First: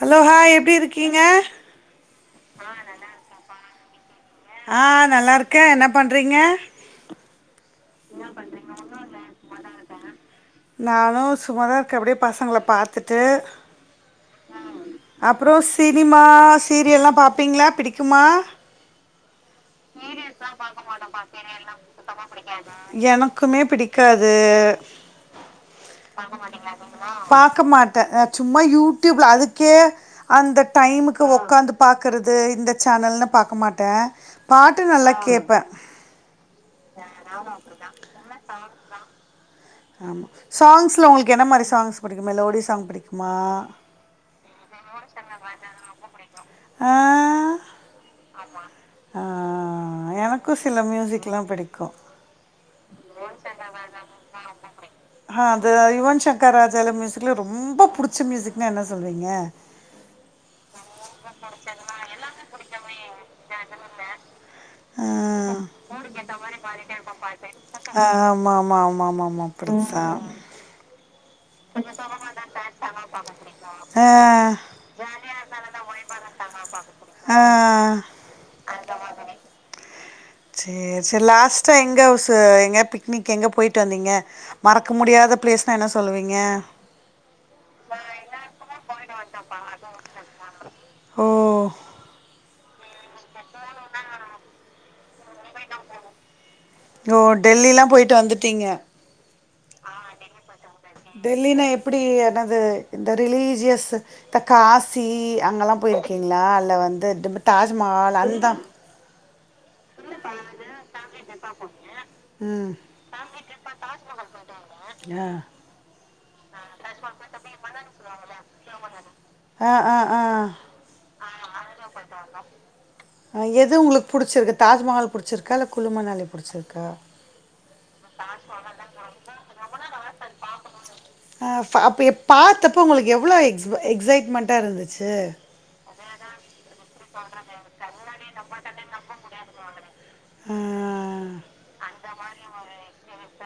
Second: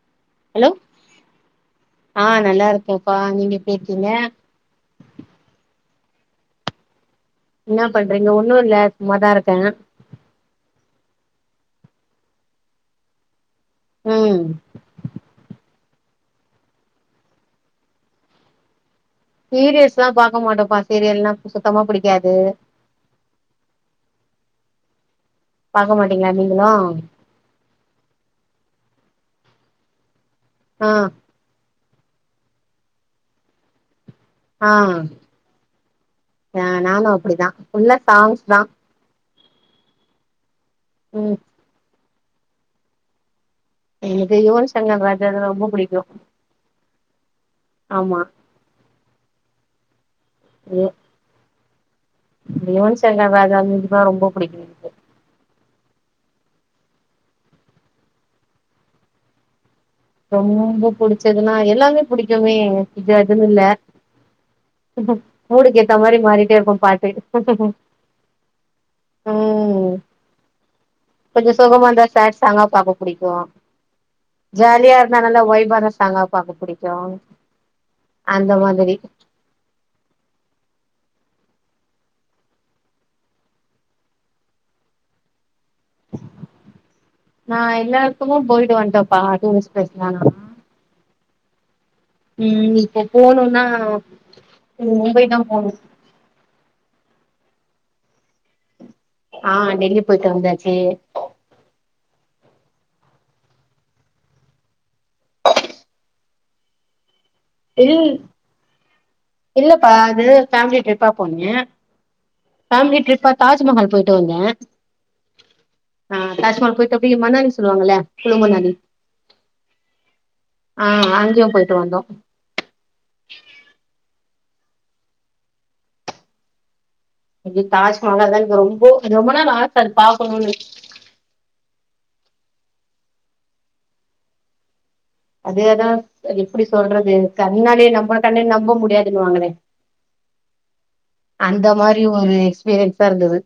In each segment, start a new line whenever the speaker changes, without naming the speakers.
Hello hi
hello
எப்டி இருக்கீங்க
ஆ நல்லா இருக்கேப்பா நீங்க எப்டி இருக்கீங்க
ஆ நல்லா இருக்கே என்ன பண்றீங்க
என்ன பண்றீங்க ஒன்னும் இல்ல சும்மாதான் இருக்க
நானும் சும்மாதா இருக்க அப்டே பசங்கள பார்த்துட்டு
ம்
அப்பறோ சினிமா சீரியல்லாம் பார்ப்பீங்களா பிடிக்குமா
சீரியல்ஸ்லாம் பாக்க மாட்டப்பா சீரியல்லாம் சுத்தமா புடிக்காது
எனக்குமே பிடிக்காது
பாக்க மாட்டீங்களா நீங்களும்
பாக்க மாட்ட அ சும்மா யூடியூப்ல அதுக்கே அந்த
ஆ
டைமுக்கு உட்காந்து பாக்கறது இந்த சேனல்னு பாக்க மாட்டே பாட்டு நல்லா கேப்ப
எ நானும்
நானும் அப்டி தா [unintelligible] ஆமா சாங்ஸ்ல உங்களுக்கு
ம்
என்ன மாரி சாங்ஸ் பிடிக்கும் மெலோடி சாங் பிடிக்குமா
எனக்கு யுவன் சங்கர்ராஜாது ரொம்ப புடிக்கும்
ஆ
ஆமா
ஆமா அ அ அ எனக்கும் சில
யு-
மியூசிக்லாம் புடிக்கும்
யுவன் சங்கர் ராஜா மியூசிக் தா ரொம்ப புடிக்கும்
ஆ அது யுவன் சங்கர் ராஜால மியூசிக்ல ரொம்ப புடிச்ச மியூசிக்னா என்ன சொல்லுவீங்க
ரொம்ப புடிச்சதுன்னா எல்லாமே புடிக்குமே இது அதுன்னு இல்ல
ஆ
இப்ப மூடுக்கு ஏத்த மாரி மாறிட்டே இருக்கும் பாட்டு
ஆ ஆமா ஆமா ஆமா ஆமா ஆமா
ம்
அப்டித்தா
கொஞ்சோ சோகமா இருந்தா சாட் சாங்கா பாக்க புடிக்கோ
ஆ
ஜாலியா இருந்தா நல்லா வைபான சாங்கா பாக்க புடிக்கும்
ஆ
அந்த மாதிரி
சேரி சேரி லாஸ்ட்டா எங்க சூ எங்க பிக்னிக் எங்க போய்ட்டு வந்தீங்க மறக்க முடியாத பிளேஸ்னா என்ன சொல்லுவீங்க
நா எல்லா இடத்துக்கும் போய்ட்டு வன்டப்பா டூரிஸ்ட் பிளேஸ் நாளா
ஓ
ம் இப்போ போனும்னா மும்பை தான் போனும்
ஓ டெல்லிலாம் போய்ட்டு வந்துட்டீங்க
ஆ டெல்லி போய்ட்டு வந்தாச்சு
டெல்லினா எப்டி எனது இந்த ரிலீஜியஸ் இந்த காசி அங்கல்லாம் போயிருக்கீங்களா இல்ல வந்து திம்தா
இல்
தாஜ்மஹால் அந்த
இல்லப்பா அது ஃபேமிலி ட்ரிப்பா போனே
ம்
ஃபேமிலி ட்ரிப்பா தாஜ்மஹால் போய்ட்டு வந்த
அ
ஆ தாஜ்மால் போய்ட்டு அப்டீ மணாலி சொல்லுவாங்கல்ல குளூ மணாலி
ஆ ஆ ஆ
ஆ அங்க போய்ட்டு வந்தோம்
[unintelligible] எது உங்களுக்கு புடிச்சிருக்கு தாஜ்மஹால் புடிச்சிருக்கா இல்ல குளுமணாலி புடிச்சிருக்கா
எனக்கு தாஜ்மஹால் தான் ரொம்போ ரொம்ப நாள் ஆச அத பாக்கனும்னு
அ அப்ப அப்ப எப் பார்த்தப்ப உங்களுக்கு எவ்ளோ எக்ஸ் எக்ஸைட்மெண்ட்டா இருந்துச்சு
அதேதான் எப்டி சொல்றது கண்ணாலே நம்ப கண்ணே நம்ப முடியாதுன்னு வாங்களே
ஆ
அந்த மாரி ஒரு எக்ஸ்பீரியன்ஸா இருந்தது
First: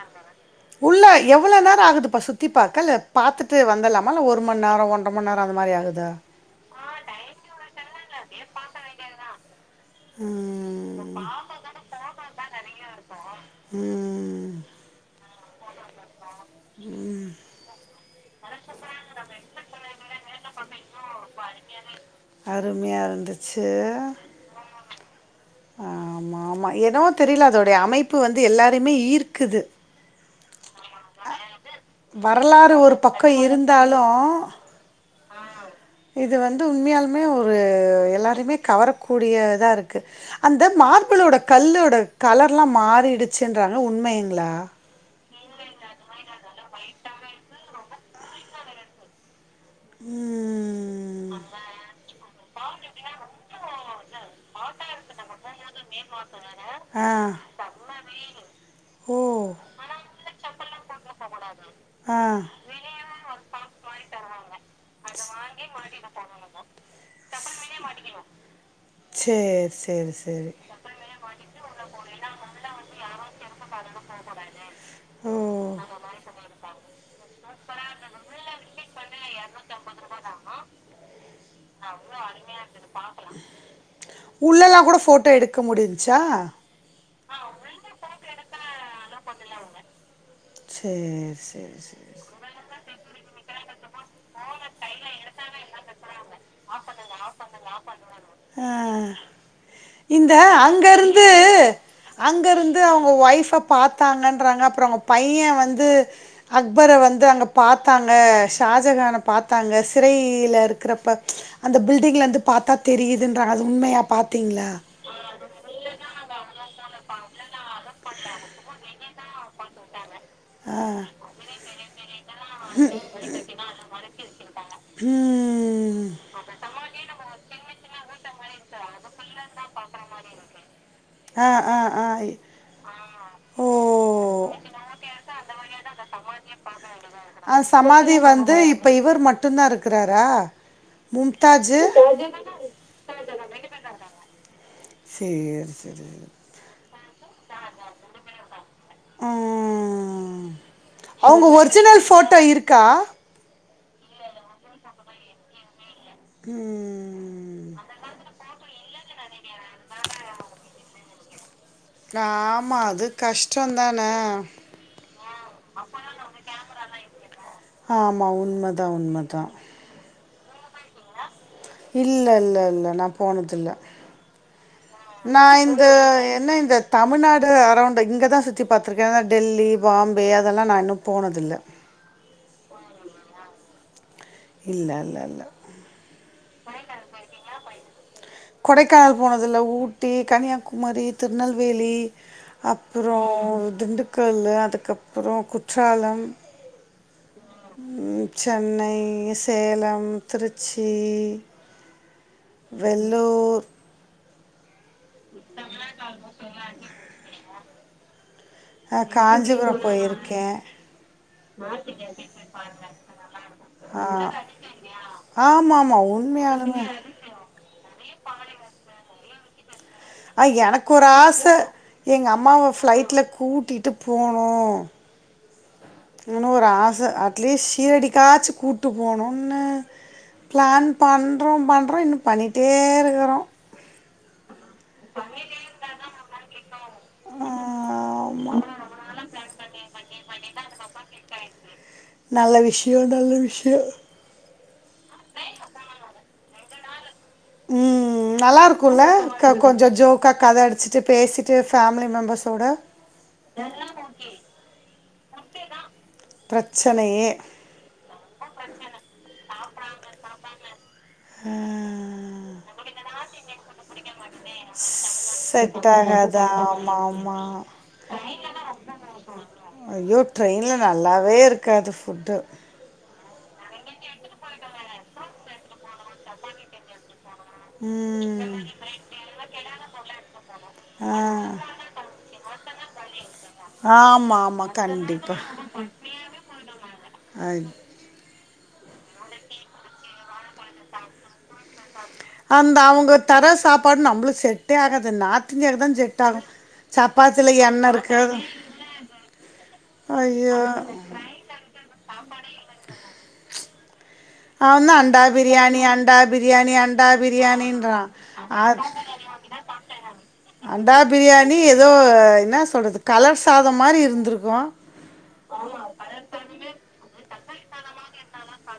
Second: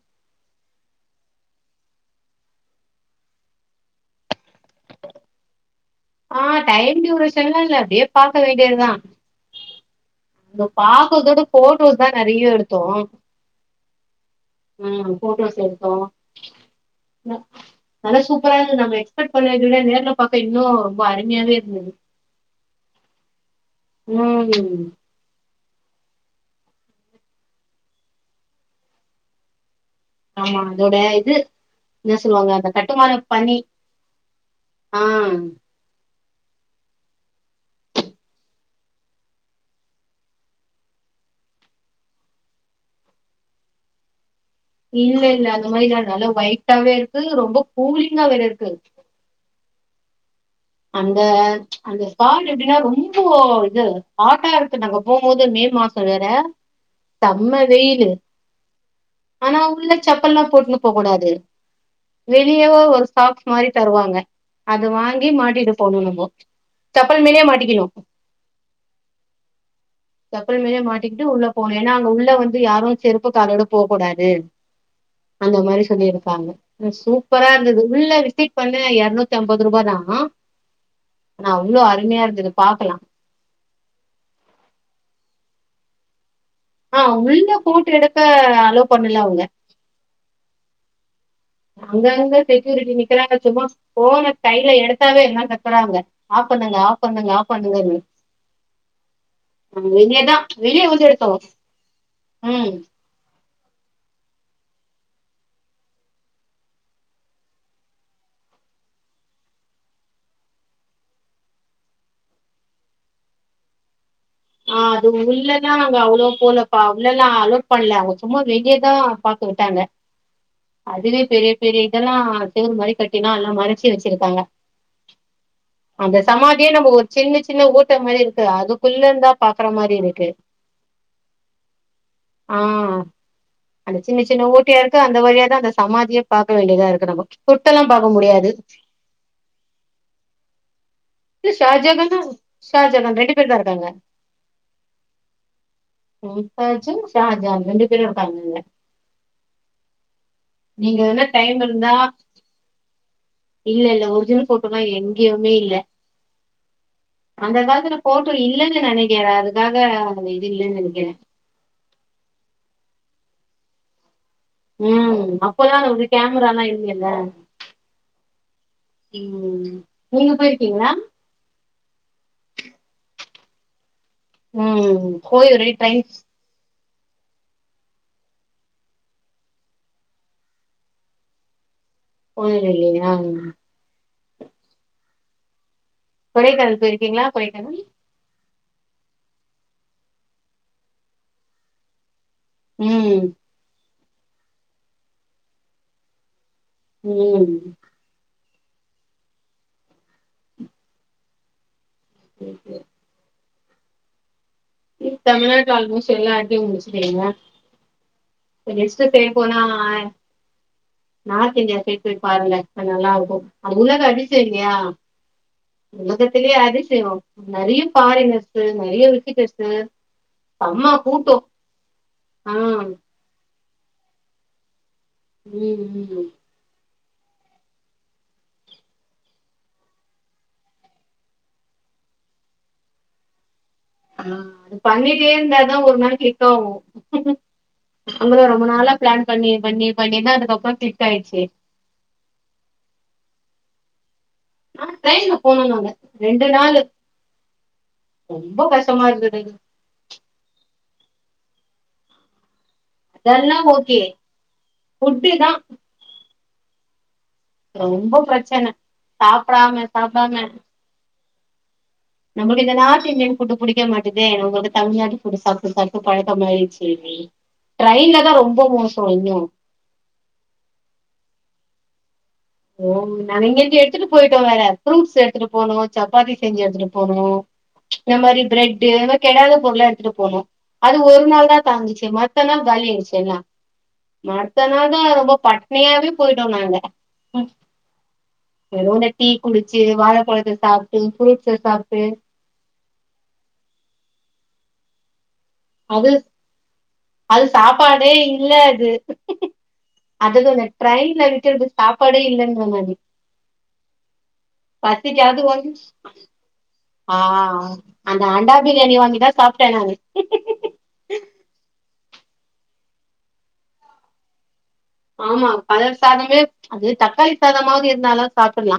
உள்ள எவ்ளோ நேரம் ஆகுதுப்பா சுத்தி த்தி பாக்க இல் பாத்துட்டு வந்தரலாமா இல்ல ஒரு மநேரம் ஒன்றம நேரம் அந்த மாரி ஆகுதா
ஆ டைம் டியூரேஷன்லா இல்ல அப்டியே பாக்க வேண்டியதுதா ஓ
ம்
பாக்கதோட ஃபோட்டோஸ் தா நெறையா எடுத்தோ
ம்
உம் ஃபோட்டோஸ் எடுத்தோ ந நல்லா சூப்பரா இருது நம்ம எக்ஸ்பெக்ட் பண்ணத் விட நேர்ல பாக்க இன்னு பா அருமையாவே இருந்தது
அருமையா இருந்துச்சு.
உம்
ஆமா ஆமா ஏனோ தெரில அதோடைய அமைப்பு வந்து எல்லாரையுமே ஈர்க்குது
ஆமா அதோட இது என்ன சொல்லுவாங்க அந்த
வரலாறு ஒரு
கட்டுமான
பக்க
பணி
இருந்தாலு
ஆ
இது வந்து உண்மையாலுமே ஒரு எல்லாரையுமே கவரக்கூடியதா இருக்கு அந்த மார்பிளோட கல்லோட கலர்ல்லா மாறிடுச்சுன்றாங்க உண்மைங்களா
இல்ல இல்ல அந்த மாரிலா நல்லா ஒயிட்டாவே இருக்கு ரொம்ப கூலிங்கா வேற இருக்கு
உம்
அந்த அந்த ஸ்பாட் எப்டின்னா ரொம்போ இது ஹாட்டா இருக்குன்னாங்க போம்போது மே மாஸ்
ஆ
வெயிலு
ஓ!
ஆனா உள்ள சப்பல்ல்லா போட்னு போக கூடாது
ஆ.
வெளியவோ ஒரு சாக்ஸ் மாரி தருவாங்க அது வாங்கி மாட் இது போட்ணு நம்போ சப்பல் மேலேயே மாட்டிக்கணு
சரி, சரி, சரி.
சப்பல் மேலே மாட்டிக்கிட்டு உள்ள போ ஏன்னா அங்க உள்ள வந்து யாரு செருப்பு காலோட போ கூடாது
ஓ!
அந்த மாரி சொல்லியிருக்காங்க நு சூப்பரா இருந்தது உள்ள விசிட் பண்ண யற்நூத் அம்பது ரூபா தா நா அவ்ளோ அருமையா இருந்தது பாக்கலா
உள்ளெல்லா கூட ஃபோட்டோ எடுக்க முடின்ச்சா
ஆ உள்ள போட்டு எடுக்க அலோ பண்ணல அவங்க
சேர்ஸ்
அங்கங்க செக்யூரிட்டி நிக்கிறாங்க சும்மா ஃபோன கைய்ல எடுத்தாவே எல்லா கத்தறாங்க ஆப் பண்ணாங்க ஆஃப் பண்ணுங்க ஆஃப் பண்ணுங்கன்னு
அ
நாங்க வெளியதா
இந்த
வெளிய வந்து
அங்கருந்து
எடுத்தோ ம்
அங்கருந்து அவ் ஒ ஒய்ஃப பாத்தாங்கன்றாங்க அப்றோ அவங்க பைய வந்து அக்பர வந்து அங்க பாத்தாங்க ஷாஜகான பாத்தாங்க சிறை யில இருக்றப்ப அந்த பில்டிங்ல இருந்து பாத்தா தெரியுதுன்றாங்க அது உண்மையா பாத்தீங்ளா
ஆ அது உள்ளதா அங்க அவ்ளோ போலப்பா உள்ளல்லா அலோ பண்ல அவங்க சும்மா வெகியதா பாக்க விட்டாங்க
ஆ
அதுவே பெரிய பெரிய இதெல்லா செவுறு மாரி கட்டினா எல்லா மறச்சி வெச்சிருக்காங்க
உம்
அந்த சமாதியே நம்ப ஓர் சின்ன சின்ன ஓட்ட மாரி இருக்கு அதுக்குள்ள இந்தா பாக்குற மாரி இருக்கு
ஆ ஆ ஆ
ஆ
ஓ
அந்த சின்ன சின்ன ஓட் ட்டியா இருக்கு அந்த வழியா தா அந்த சமாதியே பாக்க வேண்டியதா இருக்கு நம்ம தொட்டெல்லா பாக்க முடியாது
ப்ப இவர் மட்டுன்தா இருக்குறாரா
இ ஷாஜகானா ஷாஜகான் ரெண்டு பேர் தா இருக்காங்க
சேரி சேரி
ஷாஜான் ரெண்டு பேரு இருக்காங்க உள்ள
ம்
நீங்க என்ன
அவங்க
டைம் இருந்தா
ஒரிஜினல் ஃபோட்டோ இருக்கா
இல்ல இல்ல ஒர்ஜினல் ஃபோட்டோலா எங்கயுமே இல்ல
உம்
அந்த காலத்துல ஃபோட்டோ இல்லன்னு நெனைக்கிறே அதுக்காக அதுல இது இல்லன்னு நெனைக்கிறே
காமா அது கஷ்டோதானே
உம் அப்பதான ஒரு கேமராலா இல்லியல்ல
ஆமா உண்மதா உண்மதா
நீங்க போய்ருக்கிங்ளா?
இல்ல இல்ல இல்ல நா போனது இல்ல
ம்
நா
போய் ஒரே
இந்த
டைம்ஸ்
என்ன இந்த தமிழ்நாடு அரௌண்டு இங்க தா சுத்தி பாத்துருக்கே ஆனா டெல்லி பாம்பே அதெல்லா நா இன்னு போனதில்ல
போனதில்லயா
இல்ல இல்ல இல்ல
கொடைக்கானல் பேய்ருக்கீங்ளா கொடைக்கானல்
கொடைக்கானல் போனது இல்ல ஊட்டி, கன்னியாகுமரி, திருநெல்வேலி அப்பறோ
ம்
திண்டுக்கல், அதுக்கப்பறோ குற்றாலம்
ம்
ம் சென்னை, சேலம், திருச்சி வெல்லூர்
தமிழ்நாட்டுல ஆல்மோஸ்ட் எல்லா எடத்தயு முடிச்சுட்டிங்களா? இந்த
ஆ,
லிஸ்ட் இப்டியே போனா
காஞ்சிபுரம் போயிருக்கேன்
நார்த் இந்தியா சைடு போய் பாருங்க அது நல்லா இருக்கு அது உலக
ஆ,
அதிசயம் இல்லையா
ஆமா ஆமா
உலகத்துலயே
உண்மையாலுமே
அதிசயோ, நறைய ஃபாரினர்ஸ் நறைய விசிட்டர்ஸ்
ஆ எனக்கு ஒரு ஆச எங்க
ஆ
அம்மாவ ஃப்ளைட்ல கூட்டிட்டு போணு
ம் ம்
ன்னு ஒரு ஆச அட்லீஸ்ட் சீரடிக்காச்சு கூப்ட்டு போணுனு பிளான் பண்ணுறோ பண்ணுறோ இன்னு பண்ணிட்டே இருக்கறோ
ஆ அது பண்ணிட்டே இருந்தாதா ஒரு நாள் கிளிக்காவு நாங்களு
ஆமா
ரொம்ப நாளா பிளான் பண்ணி பண்ணி பண்ணிதா அதுக்கப்பறோ கிளிக் ஆயிருச்சு
நல்ல விஷ்யோ நல்ல விஷ்யோ
ஆனா ட்ரைன்ல போனோ நாங்க ரெண்டு நாளு
ம்
ரொம்ப
நல்லா இருக்குல்ல
கஷ்டமா இருந்தது
க கொஞ்சோ ஜோக் கா கத அடிச்சிட்டு பேசிட்டு ஃபேமிலி மெம்பர்ஸ்ஸோட
அதெல்லா ஓகே ஃபுட்டு தா
பிரச்சனையே
ரொம்ப பிரச்சன சாப்டாம சாப்டாம
ம்
நமக்கு இந்த நார்த் இந்தியன் ஃபுட் புடிக்க மாட்டுதே நமக்கு தமிழ்நாடு ஃபுட்டு சாப்ட்டு
செட்
சாப்ட்டு
ஆகாது
பழக்கமாயிடுச்சி.
ஆமா ஆமா
ட்ரெயின்ல தா ரொம்ப மோசம் இன்னு.
ஐயோ ட்ரெயின்ல நல்லாவே இருக்காது ஃபுட்டு
ஓ நாங்க இங்கிருந்து எடுத்துட்டு போயிட்டோ வேற ஃப்ரூட்ஸ் எடுத்துட்டு போனோ சப்பாத்தி செஞ்சு எடுத்துட்டு போனோ இந்த மாரி
ம்
பிரெட் அது மாரி கெடாத பொருள்லா எடுத்துட்டு போனோ அது
ஆ
ஒரு நாள் தா தாங்கிச்சு மத்த நாள் காலியாயிருச்சி எல்லா
ஆமா ஆமா
மத்த நாள் தா
கண்டிப்பா
ரொம்ப பட்னியாவே போயிட்டோ நாங்க
ஐ,
வெறு இந்த டீ குடிச்சு வாழைப்பழத்த சாப்பிட்டு ஃப்ரூட்ஸ சாப்பிட்டு
அந்த அவங்க தர சாப்பாடு நம்ளுக்கு செட்டே ஆகாது நா
அது அது
எண்ணெய்
சாப்பாடே
இருக்காது
இல்ல அது அதாது
ஐயோ
அந்த ட்ரைன்ல விக்கிறது சாப்பாடே இல்லங்குற நானு.
அவந்தா அண்டா
பசிக்காது வாங்கி
பிரியாணி, அண்டா பிரியாணி, அண் டா
ஆ
பிரியாணின்றா
அந்த அண்டா பிரியாணி வாங்கிதா சாப்ட்டே நானு
அண்டா பிரியாணி ஏதோ என்ன சொல்றது கலர் சாதம் மாரி இருந்துருக்கு
ஆமா கலர் சாதமே அது தக்காளி சாதமாவது இருந்தாலு சாப்ட்றலா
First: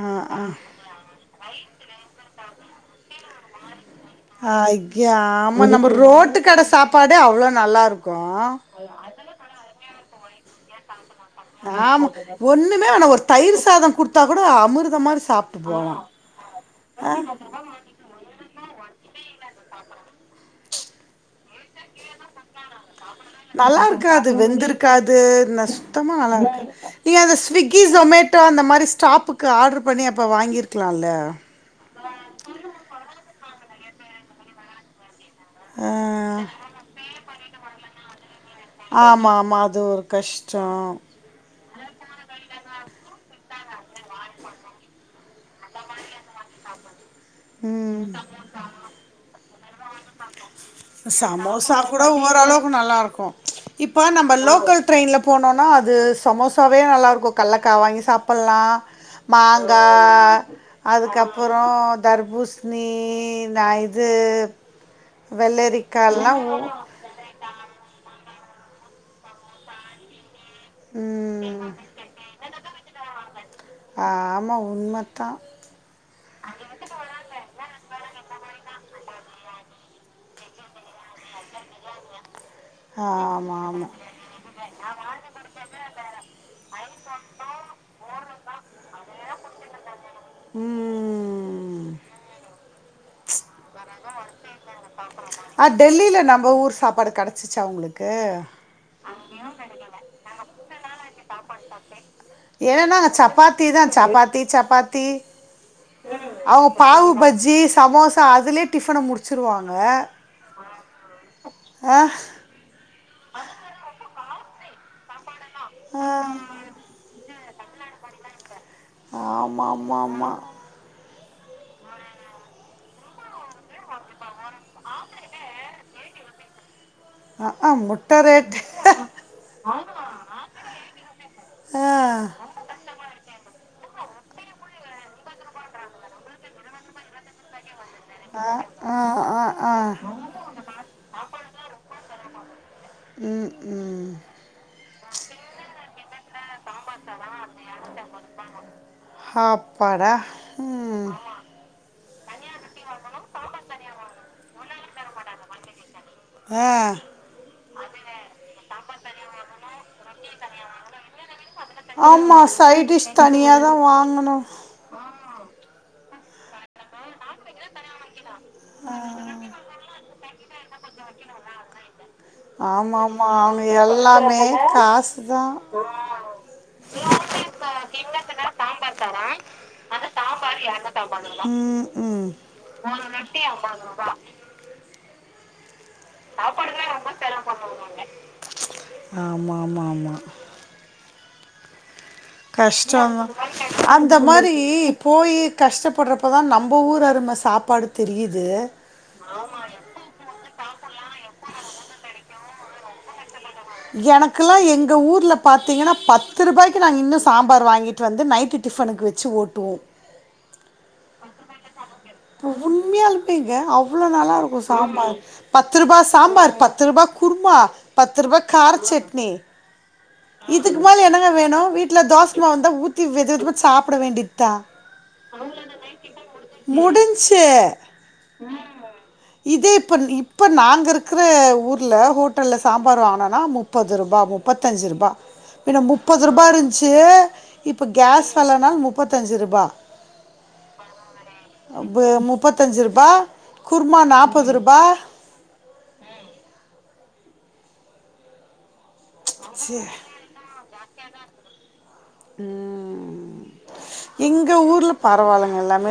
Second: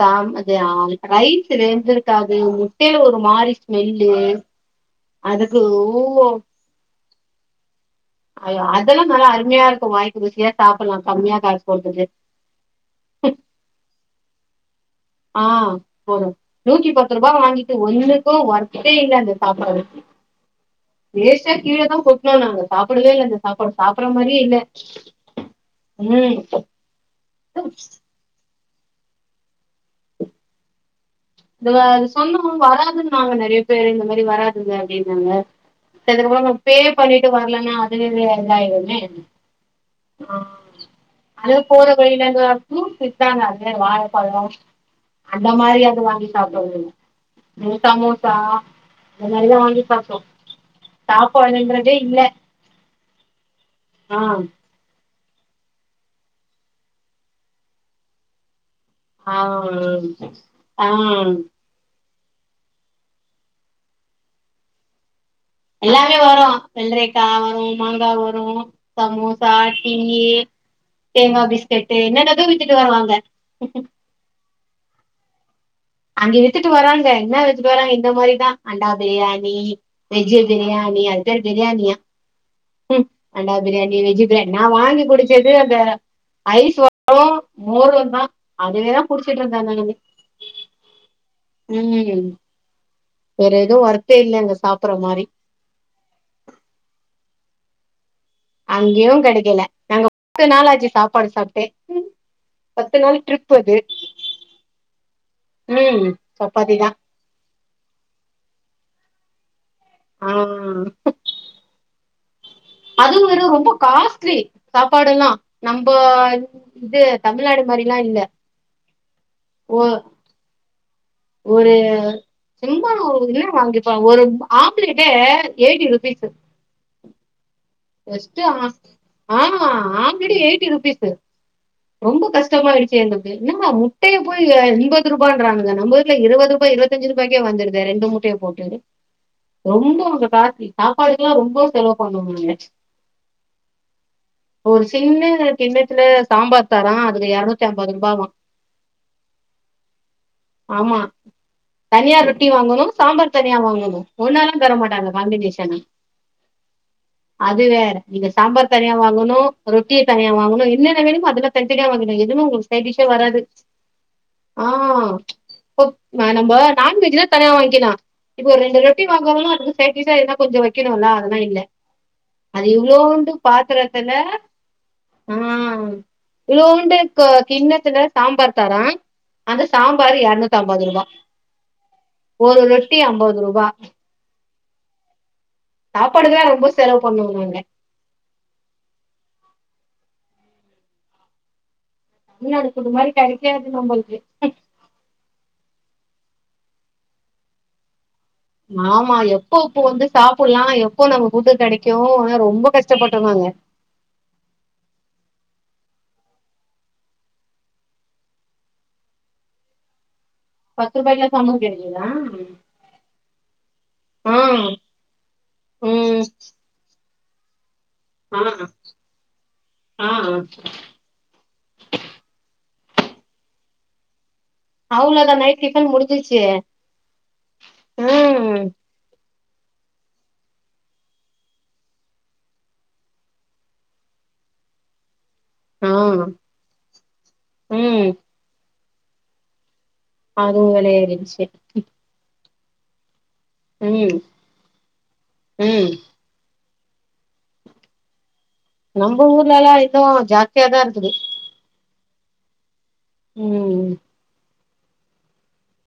ச அது ஆ ரைஸ் வெந்துருக்காது முட்டையில ஒரு மாரி ஸ்மெல்லு
ஆ ஐய
அதுக்கு
ஆமா நம்ம
ஓ
ரோட்டு கடை சாப்பாடே அவ்வளவு நல்லா இருக்கும்
அயோ அதெல்லா நல்ல அருமயா இருக்கு வாய்க்கு ருசியா சாப்பட்லா கம்மியா காசு போட்டுட்டு
ஆமா ஒண்ணுமே வேணா ஒரு தயிர் சாதம் கொடுத்தா கூட அமிர்த மாரி
ஆ
சாப்ட்டு போலா
ஒரு நூத்தி பத்து ரூபா வாங்கிட்டு ஒண்ணுக்கு ஒர்த்தே இல்ல அந்த சாப்பாடு வேஸ்டா கீழ தா கொட்னோ நாங்க சாப்படவே இல்லங்க
நல்லா இருக்காது வெந்திருக்காது ந சுத்தமா நல்லா
ம்
இருக்க நீங்க அந்த ஸ்விகி சொமேட் டோ அந்த மாரி ஸ்டாப்புக்கு ஆர்ட்ரு பண்ணி அப்போ வாங்கியிருக்கலால
அது சொல்லு போது வராதுன்னாங்க நெறைய பேரு இந்த மாரி வராதுங்க அப்டின்னாங்க தெரிஞ்சக்கப்புறோ
ஆ
நம் பே பண்ணிட்டு வரலன்னா அதுவே இதாயிறு
ஆமா ஆமா அது ஒரு கஷ்டோ
அப்டே போற வழியில இது ஃபுரூட்ஸ் வித்தாங்க வாழப்பழோ அந்த மாரியாது வாங்கி மினி
ம்
சமோசா இந்த மாரிதா வாங்கி சாப்டோ
சமோசா கூட ஓர் அளவுக்கு நல்லா இருக்கு இப்ப
ஆ
நம்ம லோக்கல் ட்ரெயின்ல போனோனா அது சமோசாவே நல்லாருக்கு கல்லக்கா வாங்கி சாப்பல்லா
ஆ
மாங்கா
ஆ
அதுக்கப்புறோ தர்பூஸ்ணீ நா இது
எல்லாமே
வெள்ளரிக்கால்லா
வரு
ஊ
வெள்ரிக்கா வரு மாங்கா வரு சமோசா டீயி தேங்கா
ம்
பிஸ்கட்டு என்னன்னதோ வித்துட்டு வருவாங்க
ஆமா உண்மத்தா
அங்க வித்துட்டு வராங்க என்னா வித்துட்டு வராங்க இந்த மாரிதா அண்டா பிரியாணி வெஜ்ஜு பிரியாணி அது பேரு பிரியாணியா ம் அண்டா
ஆமா ஆமா
பிரியாணி வெஜ் நா வாங்கி குடிச்சது அந்த ஐஸ் வ [inaudible] மோரு தா அதுவேதா குடிச்சிட்டு இருந்த நானு
ம்ம்ம்ம்ம்
வேற எது வொர்த்தே இல்லங்க சாப்
ஆ டெல்லில நம்ம ஊர் சாப்பாடு கெடச்சிச்சா உங்ளுக்கு
அங்கியு கெடைக்கல நாங்க [inaudible] நாளாச்சு சாப்பாடு சாப்ட்டே
ஏனா
பத்து
அங்க
நாள் ட்ரிப்
சப்பாத்தி
அது
தா சப்பாத்தி சப்பாத்தி
ம்
அவுங்க
சப்பாத்தி தா
பாவு பஜ்ஜி சமோசா அதுலயே டிஃபன முடிச்சிருவாங்க
ஆ
அஹ்
அது ஒரு ரொம்ப காஸ்ட்லி சாப்பாடெல்லா நம்போ
ஆ,
இது தமிழ்நாடு மாரிலா இல்ல
ஆமா
ஒ
அம்மா அம்மா
ஒரு சும்மா என்ன வாங்கிப்பா ஒரு ஆம்லேட்டே எய்ட்டி ருபீஸ்சு
ஆஆ முட்
ஆ ஃபஸ்டே ஆமா ஆம்லேட்டே எயிட்டி ருபீஸ்சு
ஆ
ரொம்ப கஷ்டமாயிடுச்சு எங்களுக்கு என்னடா முட்டைய போய் எம்பது ரூபான்றாங்களே நம்ம ஊர்ல இருவது ரூபா இருவத் தஞ்சு ரூபாய்கே வந்துடுதே ரெண்டு முட் முட்டய
ஆ
போட்டுடு
ஆ ஆ ஆ
ரொம்ப அங்க காஸ்லி சாப்பாடுக்கே ரொம்ப செலவு பண்ணோ நானு
ம் ம்
ஒரு சின்ன கிண்ணத்துல சாம்பார் தரா அதுக்கு எரநூத்தி அம்பது ருபாவா
ஹப்பாடா
ஆமா தனியா ரொட்டி வாங்கணு சாம்பார் தனியா வாங்கணு ஒன்னாலா தர மாட்டாங்க காம்பினேஷனா
ஆ
அது வேற நீங்க சாம்பார் தனியா வாங்கணு ரொட்டிய தனியா வாங்கணு என்னென்ன வேணுமோ அதெல்லா தனித்தனியா வாங்கணு எதுவு
ஆமாம்
உங்களுக்கு சைட் டிஷ்ஷே
டிஷ்
வராது
தனியாக தான் வாங்கணும்
ஆ இப்ப நம்ப நான்வெஜ்னா தனியா வாங்கிளா இப்ப ஒரு ரெண்டு ரொட்டி வாங்கறோனா அதுக்கு சைட் டிஷ்ஷா எதுனா கொஞ்ச வைக்கணுல அதெல்லா இல்ல அது
ஆமாம்
இவ்ளோண்டு
ஆமாம் அவங்க
பாத்தரத்துல
எல்லாமே காசு
ஆ
தான்
இவுளூண்டு க கிண்ணத்துல சாம்பார் தரா. அந்த சாம்பாரு எர்நூத்தம்பது ருபா.
ம் ம்.
ஐம்பது ரூபா சாப்பாடுக்லா ரொம்போ செலவு பண்ணுவோ நாங்க.
ஆமா ஆமா ஆமா.
தமிழ்நாடு ஃபுட்டு மாரி
கஷ்டொந்தா.
கெடைக்காது
அந்த
நம்மளுக்கு
மாரீ போயி கஷ்டப்பட்றப்பதா நம்ப ஊரு அரும சாப்பாடு தெரியிது.
ஆமா எப்போ உப்பொ வந்து சாப்புல்லா எப்போ நம்ம ஃபுட்டு கெடைக்கு அ ரொம்பொ கஷ்டப்பட்டோ நாங்க.
எனக்குல்லா எங்க ஊர்ல பாத்திங்கனா பத்து ருபாய்க்கி நாங் இன்னு சாம்பார் வாங்கி ட்டு வந்து நைட்டு டிஃப்னுக்கு வெச்சு ஓட்டுவோ.
பத்து ருபாய்க்கே சாம்பாரு கெடைக்கிதா.
ப்பு உண்மையாளுமேங்க அவ்ளோ
ஆ
நல்லாருக்கு சாம்பார் பத்து ருபா
ம்
சாம்பார் ப த்து ருபா குருமா, பத்து ருபா
ஆ
கார சட்னி
ஆ
இதுக்கு மேல என்னங்க வேணு வீட்ல தோசமாவு இந்தா ஊத்தி விதவிதமா சாப்பட வேண்டித்தா
அவ்ளதா நைட் டிஃபன் முடிஞ்சிருச்சே.
முடிஞ்ச்சு. இதே இப்பன் இப்ப நாங்க இருக்ற ஊர்ல ஹோட்டல்ல சாம்பார் வாங்னனா முப் பது ருபா முப்பத்தஞ்சு ருபா.
[inaudible]
மின்ன முப்பது ருபா இருஞ்ச்சு. இப்போ
ம்
கேஸ் வெலனால் முப்பத்தஞ்சு ருபா.
அதுவு வெல ஏறிடுச்சு.
வு முப்பத்தஞ்சு ருபா குர்மா
ம்
நாப்பது ருபா.
ம். நம்ப ஊர்ல எல்லா
ச்சே
இன்னு ஜாஸ்த்தியாதா இருக்குது.
ம்.
ம் ம்.
எங்க ஊர்ல பரவாலங்க எல்லாமே